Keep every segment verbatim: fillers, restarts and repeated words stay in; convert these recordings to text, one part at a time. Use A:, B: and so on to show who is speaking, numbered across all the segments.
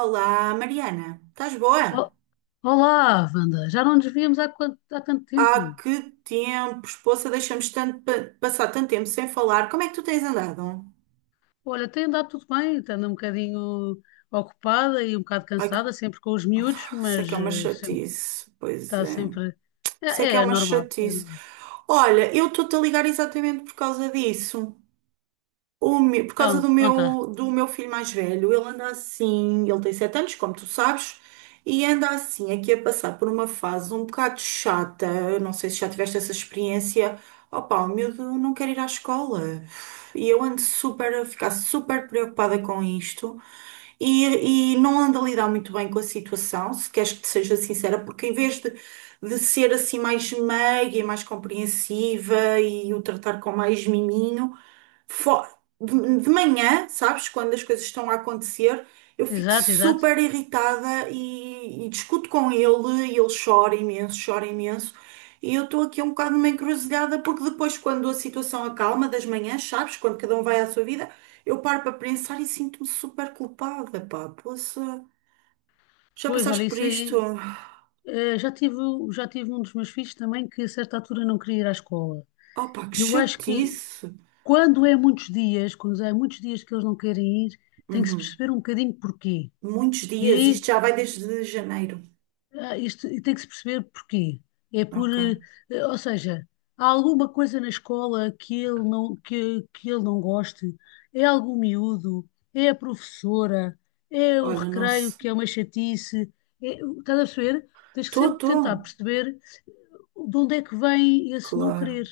A: Olá, Mariana, estás boa?
B: O- Olá, Wanda. Já não nos víamos há, quanto- há tanto
A: Há
B: tempo.
A: que tempo, esposa, deixamos tanto pa- passar tanto tempo sem falar. Como é que tu tens andado?
B: Olha, tem andado tudo bem, estando um bocadinho ocupada e um bocado
A: Ai, que,
B: cansada, sempre com os miúdos,
A: isso é
B: mas
A: que é uma
B: eh, sempre,
A: chatice. Pois
B: está
A: é,
B: sempre. É,
A: isso é que
B: é
A: é
B: é
A: uma
B: normal, é
A: chatice.
B: normal.
A: Olha, eu estou-te a ligar exatamente por causa disso. O me- por causa do
B: Então, conta.
A: meu, do meu filho mais velho, ele anda assim, ele tem sete anos, como tu sabes, e anda assim, aqui a passar por uma fase um bocado chata. Eu não sei se já tiveste essa experiência. Opa, o miúdo não quer ir à escola. E eu ando super, a ficar super preocupada com isto e, e não anda a lidar muito bem com a situação, se queres que te seja sincera, porque em vez de, de ser assim mais meiga e mais compreensiva e o tratar com mais miminho, fo- de, de manhã, sabes, quando as coisas estão a acontecer, eu fico
B: Exato, exato.
A: super irritada e, e discuto com ele e ele chora imenso, chora imenso. E eu estou aqui um bocado numa encruzilhada, porque depois, quando a situação acalma das manhãs, sabes, quando cada um vai à sua vida. Eu paro para pensar e sinto-me super culpada, pá. Poxa, já
B: Pois, olha,
A: passaste por
B: isso
A: isto?
B: aí. eh, já tive, já tive um dos meus filhos também que a certa altura não queria ir à escola.
A: Oh, pá, que
B: Eu acho que
A: chatice.
B: quando é muitos dias, quando é muitos dias que eles não querem ir, tem que se
A: Uhum.
B: perceber um bocadinho porquê.
A: Muitos
B: E
A: dias, isto
B: aí.
A: já vai desde janeiro.
B: Ah, isto tem que se perceber porquê. É por, eh,
A: Ok.
B: eh, ou seja, há alguma coisa na escola que ele não, que, que ele não goste? É algum miúdo? É a professora? É o
A: Olha,
B: recreio
A: nossa.
B: que é uma chatice? É, estás a perceber? Tens que
A: Tô,
B: sempre tentar
A: tô.
B: perceber de onde é que vem esse não
A: Claro,
B: querer.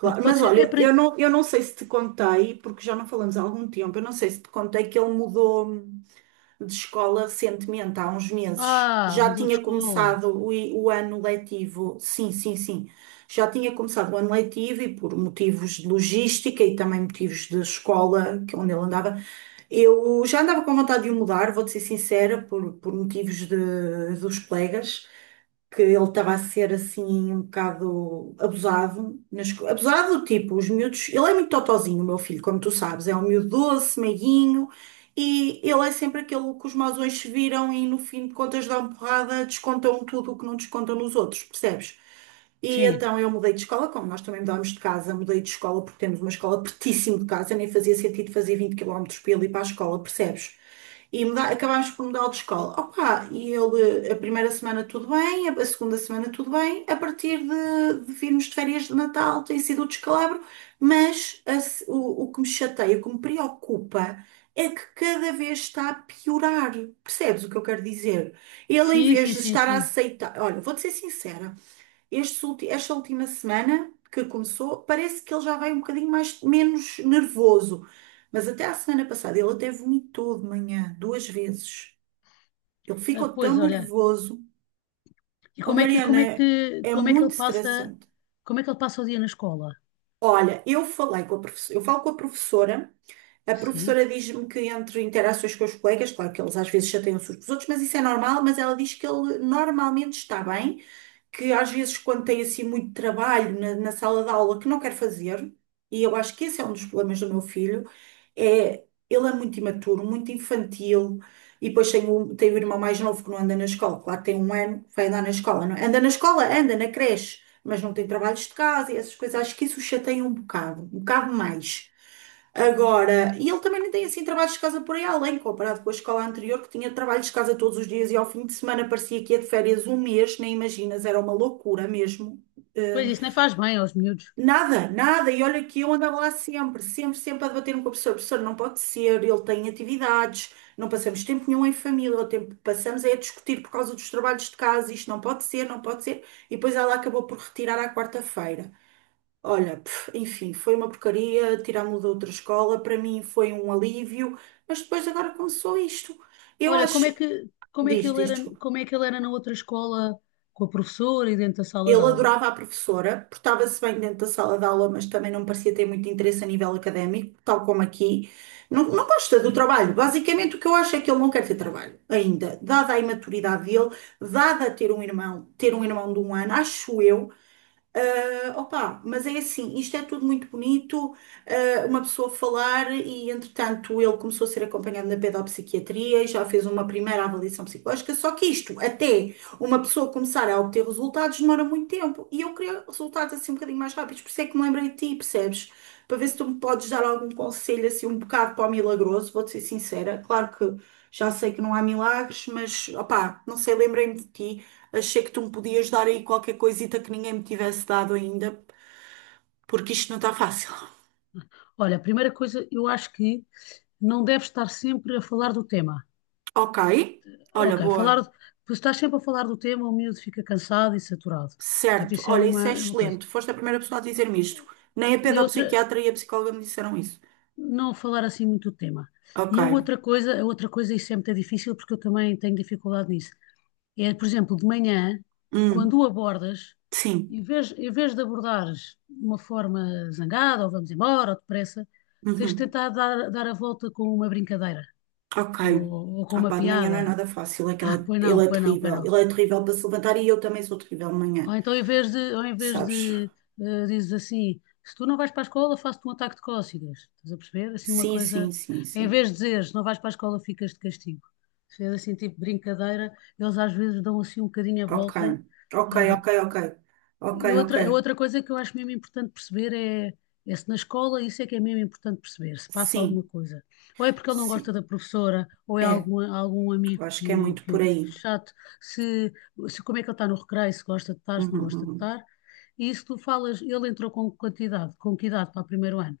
B: Porque pode
A: Mas
B: ser, é
A: olha,
B: para...
A: eu não, eu não sei se te contei, porque já não falamos há algum tempo, eu não sei se te contei que ele mudou de escola recentemente, há uns meses.
B: Ah,
A: Já
B: mudou de
A: tinha
B: escola.
A: começado o, i- o ano letivo, sim, sim, sim. Já tinha começado o ano letivo e por motivos de logística e também motivos de escola, que é onde ele andava, eu já andava com vontade de o mudar, vou-te ser sincera, por, por motivos de- dos colegas que ele estava a ser assim um bocado abusado, na esco- abusado do tipo, os miúdos, ele é muito totozinho, o meu filho, como tu sabes, é um miúdo doce, meiguinho, e ele é sempre aquele que os mausões se viram e no fim de contas dão porrada, descontam tudo o que não descontam nos outros, percebes? E
B: Sim.
A: então eu mudei de escola, como nós também mudámos de casa, mudei de escola porque temos uma escola pertíssimo de casa, nem fazia sentido fazer vinte quilómetros para ele ir ali para a escola, percebes? E muda- acabámos por mudar de escola. Opa, e ele, a primeira semana tudo bem, a a segunda semana tudo bem, a partir de, de virmos de férias de Natal tem sido o descalabro, mas a se- o, o que me chateia, o que me preocupa é que cada vez está a piorar. Percebes o que eu quero dizer? Ele, em
B: Sim,
A: vez
B: sim,
A: de
B: sim,
A: estar a
B: sim.
A: aceitar, olha, vou-te ser sincera. Este ulti- esta última semana que começou, parece que ele já vai um bocadinho mais, menos nervoso. Mas até à semana passada ele até vomitou de manhã, duas vezes. Ele
B: Ah,
A: ficou
B: pois,
A: tão
B: olha.
A: nervoso.
B: E
A: A
B: como é que, como
A: Mariana
B: é que,
A: é
B: como é que
A: muito
B: ele passa,
A: estressante.
B: como é que ele passa o dia na escola?
A: Olha, eu falei com a professora, eu falo com a professora. A
B: Sim.
A: professora diz-me que entre interações com os colegas, claro que eles às vezes chateiam-se uns com os outros, mas isso é normal, mas ela diz que ele normalmente está bem. Que às vezes quando tem assim muito trabalho na, na sala de aula que não quer fazer, e eu acho que esse é um dos problemas do meu filho, é ele é muito imaturo, muito infantil, e depois tem o, tem o irmão mais novo que não anda na escola, claro, tem um ano, vai andar na escola, não é? Anda na escola, anda na creche, mas não tem trabalhos de casa e essas coisas, acho que isso o chateia um bocado, um bocado mais. Agora, e ele também nem tem assim trabalhos de casa por aí além, comparado com a escola anterior, que tinha trabalhos de casa todos os dias e ao fim de semana parecia que ia de férias um mês, nem imaginas, era uma loucura mesmo.
B: Pois
A: Eh,
B: isso nem faz bem aos miúdos.
A: nada, nada, e olha que eu andava lá sempre, sempre, sempre a debater-me com o professor, professor, não pode ser, ele tem atividades, não passamos tempo nenhum em família, o tempo que passamos é a discutir por causa dos trabalhos de casa, isto não pode ser, não pode ser, e depois ela acabou por retirar à quarta-feira. Olha, pff, enfim, foi uma porcaria, tirar-me de outra escola, para mim foi um alívio, mas depois agora começou isto. Eu
B: Olha, como
A: acho,
B: é que, como é que
A: diz,
B: ele
A: diz,
B: era,
A: desculpa.
B: como é que ele era na outra escola com a professora e dentro da sala de
A: Ele
B: aula?
A: adorava a professora, portava-se bem dentro da sala de aula, mas também não parecia ter muito interesse a nível académico, tal como aqui. Não, não gosta do trabalho. Basicamente, o que eu acho é que ele não quer ter trabalho ainda, dada a imaturidade dele, dada ter um irmão, ter um irmão de um ano, acho eu. Ah, opa, mas é assim, isto é tudo muito bonito, ah, uma pessoa falar e, entretanto, ele começou a ser acompanhado na pedopsiquiatria e já fez uma primeira avaliação psicológica, só que isto, até uma pessoa começar a obter resultados, demora muito tempo e eu queria resultados assim um bocadinho mais rápidos, por isso é que me lembrei de ti, percebes? Para ver se tu me podes dar algum conselho assim um bocado para o milagroso, vou-te ser sincera, claro que já sei que não há milagres, mas, opa, não sei, lembrei-me de ti. Achei que tu me podias dar aí qualquer coisita que ninguém me tivesse dado ainda, porque isto não está fácil.
B: Olha, a primeira coisa, eu acho que não deves estar sempre a falar do tema.
A: Ok, olha,
B: Ok, falar,
A: boa.
B: tu estás sempre a falar do tema, o miúdo fica cansado e saturado. Portanto,
A: Certo,
B: isso é
A: olha,
B: uma,
A: isso é
B: é uma coisa.
A: excelente. Foste a primeira pessoa a dizer-me isto. Nem a
B: E outra,
A: pedopsiquiatra e a psicóloga me disseram isso.
B: não falar assim muito do tema.
A: Ok,
B: E a outra coisa, a outra coisa, isso é muito difícil porque eu também tenho dificuldade nisso. É, por exemplo, de manhã, quando
A: hum,
B: o abordas,
A: sim,
B: em vez, em vez de abordares de uma forma zangada, ou vamos embora, ou depressa, tens de
A: uhum.
B: tentar dar, dar a volta com uma brincadeira,
A: Ok.
B: ou, ou com
A: Ah
B: uma
A: pá, de manhã não é
B: piada.
A: nada fácil, é que
B: Ah,
A: ela-
B: pois não,
A: ele é
B: pois não, pois
A: terrível.
B: não.
A: Ele é terrível para se levantar e eu também sou terrível de manhã,
B: Ou então, em vez de, ou em vez
A: sabes?
B: de eh, dizes assim, se tu não vais para a escola, faço-te um ataque de cócegas. Estás a perceber? Assim, uma
A: Sim, sim,
B: coisa.
A: sim,
B: Em
A: sim.
B: vez de dizeres, não vais para a escola, ficas de castigo. Se é assim, tipo brincadeira, eles às vezes dão assim um bocadinho a
A: Ok,
B: volta,
A: ok,
B: a
A: ok,
B: volta
A: ok. Ok,
B: e
A: ok.
B: outra, outra coisa que eu acho mesmo importante perceber é, é se na escola isso é que é mesmo importante perceber, se passa alguma
A: Sim,
B: coisa. Ou é porque ele não gosta
A: sim.
B: da professora, ou é
A: É,
B: algum, algum
A: eu
B: amigo
A: acho que é
B: que,
A: muito por
B: que
A: aí.
B: chato, se, se como é que ele está no recreio, se gosta de estar, se não
A: Uhum,
B: gosta de
A: uhum.
B: estar. E isso tu falas, ele entrou com quantidade, com que idade para o primeiro ano?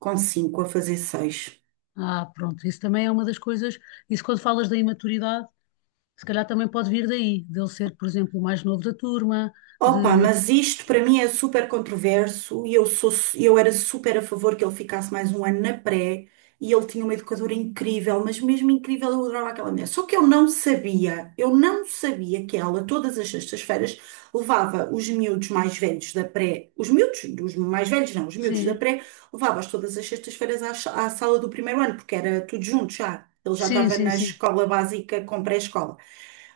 A: Com cinco a fazer seis.
B: Ah, pronto, isso também é uma das coisas, isso quando falas da imaturidade, se calhar também pode vir daí, dele ser, por exemplo, o mais novo da turma,
A: Opa,
B: de...
A: mas isto para mim é super controverso e eu sou, eu era super a favor que ele ficasse mais um ano na pré e ele tinha uma educadora incrível, mas mesmo incrível eu adorava aquela mulher. Só que eu não sabia, eu não sabia que ela todas as sextas-feiras levava os miúdos mais velhos da pré, os miúdos, os mais velhos não, os miúdos da
B: Sim,
A: pré, levava-os todas as sextas-feiras à, sa- à sala do primeiro ano, porque era tudo junto já. Ele já
B: sim,
A: estava
B: sim,
A: na
B: sim.
A: escola básica com pré-escola,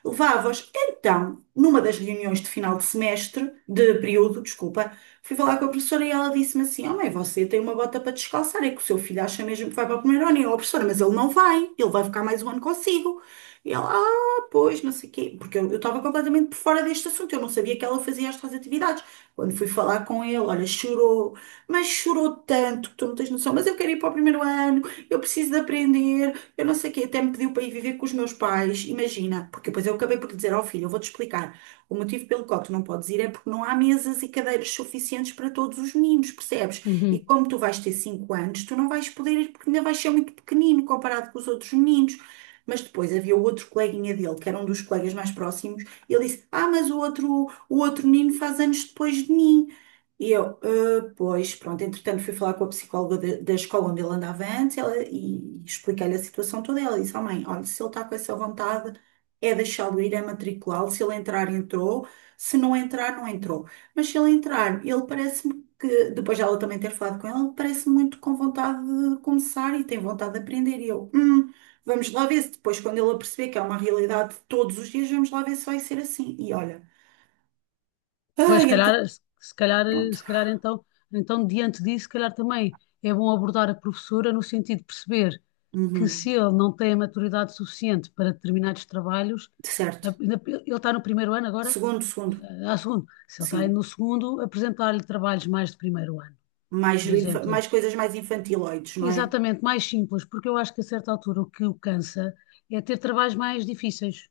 A: levava-os. Então, numa das reuniões de final de semestre, de período, desculpa, fui falar com a professora e ela disse-me assim: "Oh, mãe, você tem uma bota para descalçar, é que o seu filho acha mesmo que vai para o primeiro ano." E eu, "Oh, professora, mas ele não vai, ele vai ficar mais um ano consigo." E ela, "Ah, pois, não sei o quê", porque eu eu estava completamente por fora deste assunto, eu não sabia que ela fazia estas atividades. Quando fui falar com ele, olha, chorou, mas chorou tanto que tu não tens noção, mas eu quero ir para o primeiro ano, eu preciso de aprender, eu não sei o quê, até me pediu para ir viver com os meus pais, imagina, porque depois eu acabei por lhe dizer ao filho, eu vou-te explicar, o motivo pelo qual tu não podes ir é porque não há mesas e cadeiras suficientes para todos os meninos, percebes? E
B: Uhum.
A: como tu vais ter cinco anos, tu não vais poder ir porque ainda vais ser muito pequenino comparado com os outros meninos. Mas depois havia o outro coleguinha dele, que era um dos colegas mais próximos, e ele disse: "Ah, mas o outro, o outro menino faz anos depois de mim." E eu, "Ah, pois, pronto", entretanto fui falar com a psicóloga da, da escola onde ele andava antes, ela, e expliquei-lhe a situação toda. Ela disse, "Oh mãe, olha, se ele está com essa vontade, é deixá-lo ir, é matriculá-lo. Se ele entrar, entrou. Se não entrar, não entrou. Mas se ele entrar", ele parece-me que, depois de ela também ter falado com ele, parece muito com vontade de começar e tem vontade de aprender. E eu, hum, vamos lá ver se depois, quando ele perceber que é uma realidade de todos os dias, vamos lá ver se vai ser assim. E olha,
B: Pois, se
A: ai,
B: calhar,
A: entre...
B: se calhar,
A: Pronto.
B: se calhar então, então, diante disso, se calhar também é bom abordar a professora no sentido de perceber que
A: Uhum,
B: se ele não tem a maturidade suficiente para determinados trabalhos, a-
A: certo.
B: ainda- ele está no primeiro ano agora,
A: Segundo, segundo,
B: a segundo. Se ele está aí
A: sim.
B: no segundo, apresentar-lhe trabalhos mais de primeiro ano,
A: Mais,
B: por
A: infa-
B: exemplo.
A: Mais coisas mais infantiloides, não é?
B: Exatamente, mais simples, porque eu acho que a certa altura o que o cansa é ter trabalhos mais difíceis.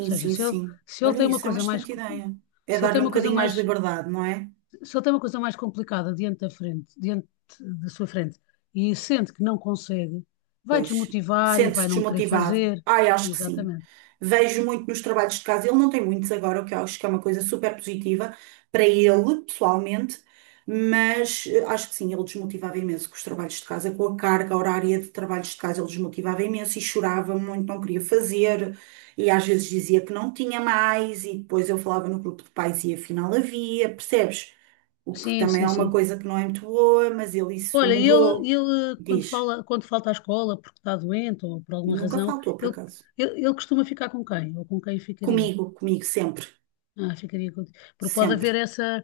B: Ou seja,
A: sim,
B: se ele,
A: sim.
B: se ele
A: Olha,
B: tem uma
A: isso é uma
B: coisa mais,
A: excelente
B: co-
A: ideia. É
B: se ele tem
A: dar-lhe um
B: uma coisa
A: bocadinho mais de
B: mais
A: liberdade, não é?
B: se ele tem uma coisa mais complicada diante da frente, diante da sua frente, e sente que não consegue, vai
A: Pois,
B: desmotivar e
A: sente-se
B: vai não querer
A: desmotivado.
B: fazer.
A: Ai, acho que sim.
B: Exatamente.
A: Vejo muito nos trabalhos de casa. Ele não tem muitos agora, o que eu acho que é uma coisa super positiva para ele, pessoalmente, mas eh, acho que sim, ele desmotivava imenso com os trabalhos de casa, com a carga horária de trabalhos de casa, ele desmotivava imenso e chorava muito, não queria fazer, e às vezes dizia que não tinha mais, e depois eu falava no grupo de pais e afinal havia, percebes? O que
B: Sim,
A: também é
B: sim,
A: uma
B: sim.
A: coisa que não é muito boa, mas ele isso
B: Olha, ele,
A: mudou.
B: ele quando
A: Diz.
B: fala, quando falta à escola porque está doente ou por alguma
A: Nunca
B: razão,
A: faltou, por
B: ele,
A: acaso.
B: ele, ele costuma ficar com quem? Ou com quem ficaria?
A: Comigo, comigo, sempre.
B: Ah, ficaria com... Porque pode
A: Sempre.
B: haver essa,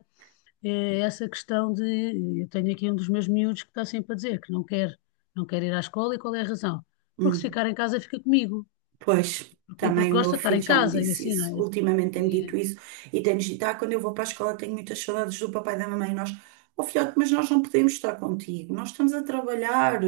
B: eh, essa questão de... Eu tenho aqui um dos meus miúdos que está sempre a dizer que não quer, não quer ir à escola e qual é a razão? Porque se
A: Hum.
B: ficar em casa fica comigo.
A: Pois,
B: E
A: também o
B: porque
A: meu
B: gosta de estar
A: filho
B: em
A: já me
B: casa e
A: disse
B: assim, não
A: isso.
B: é?
A: Ultimamente tem-me dito
B: E-
A: isso e tem-nos dito: "Ah, quando eu vou para a escola tenho muitas saudades do papai e da mamãe." E nós, "Oh filhote, mas nós não podemos estar contigo. Nós estamos a trabalhar,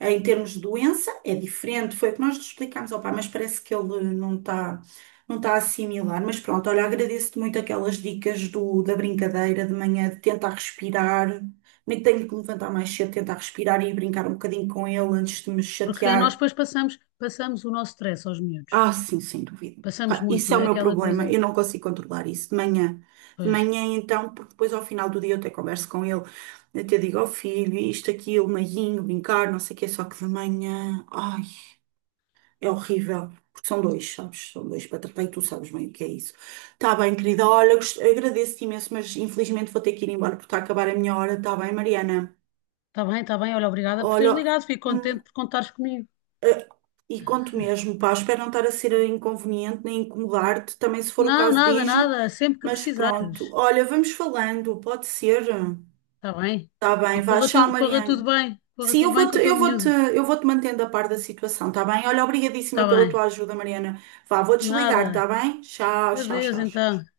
A: em termos de doença, é diferente." Foi o que nós lhe explicámos ao pai, mas parece que ele não está, não está a assimilar. Mas pronto, olha, agradeço-te muito aquelas dicas do, da brincadeira de manhã, de tentar respirar. Nem que tenho que me levantar mais cedo, tentar respirar e brincar um bocadinho com ele antes de me
B: porque nós
A: chatear.
B: depois passamos, passamos o nosso stress aos miúdos.
A: Ah, sim, sem dúvida.
B: Passamos
A: Pá,
B: muito,
A: isso é
B: não
A: o
B: é?
A: meu
B: Aquela
A: problema.
B: coisa,
A: Eu não consigo controlar isso de manhã. De
B: pois,
A: manhã, então, porque depois ao final do dia eu até converso com ele. Eu até digo ao filho, isto, aquilo, meiguinho, brincar, não sei o quê. Só que de manhã, ai, é horrível. Porque são dois, sabes? São dois para tratar e tu sabes bem o que é isso. Tá bem, querida. Olha, gost- agradeço-te imenso, mas infelizmente vou ter que ir embora porque está a acabar a minha hora. Tá bem, Mariana?
B: está bem, está bem, olha, obrigada por teres
A: Olha,
B: ligado, fico
A: hum,
B: contente por contares comigo.
A: e conto mesmo, pá, espero não estar a ser inconveniente nem incomodar-te, também se for o
B: Não,
A: caso
B: nada,
A: diz-me,
B: nada, sempre que
A: mas pronto.
B: precisares,
A: Olha, vamos falando, pode ser?
B: está bem?
A: Tá
B: E
A: bem, vá,
B: corra
A: tchau,
B: tudo, corra tudo
A: Mariana.
B: bem, corra
A: Sim, eu
B: tudo bem com
A: vou-te,
B: o teu
A: eu vou-te,
B: miúdo,
A: eu vou-te mantendo a par da situação, tá bem? Olha, obrigadíssima
B: está
A: pela
B: bem?
A: tua ajuda, Mariana. Vá, vou desligar, tá
B: Nada,
A: bem? Tchau, tchau,
B: adeus
A: tchau,
B: então.
A: tchau.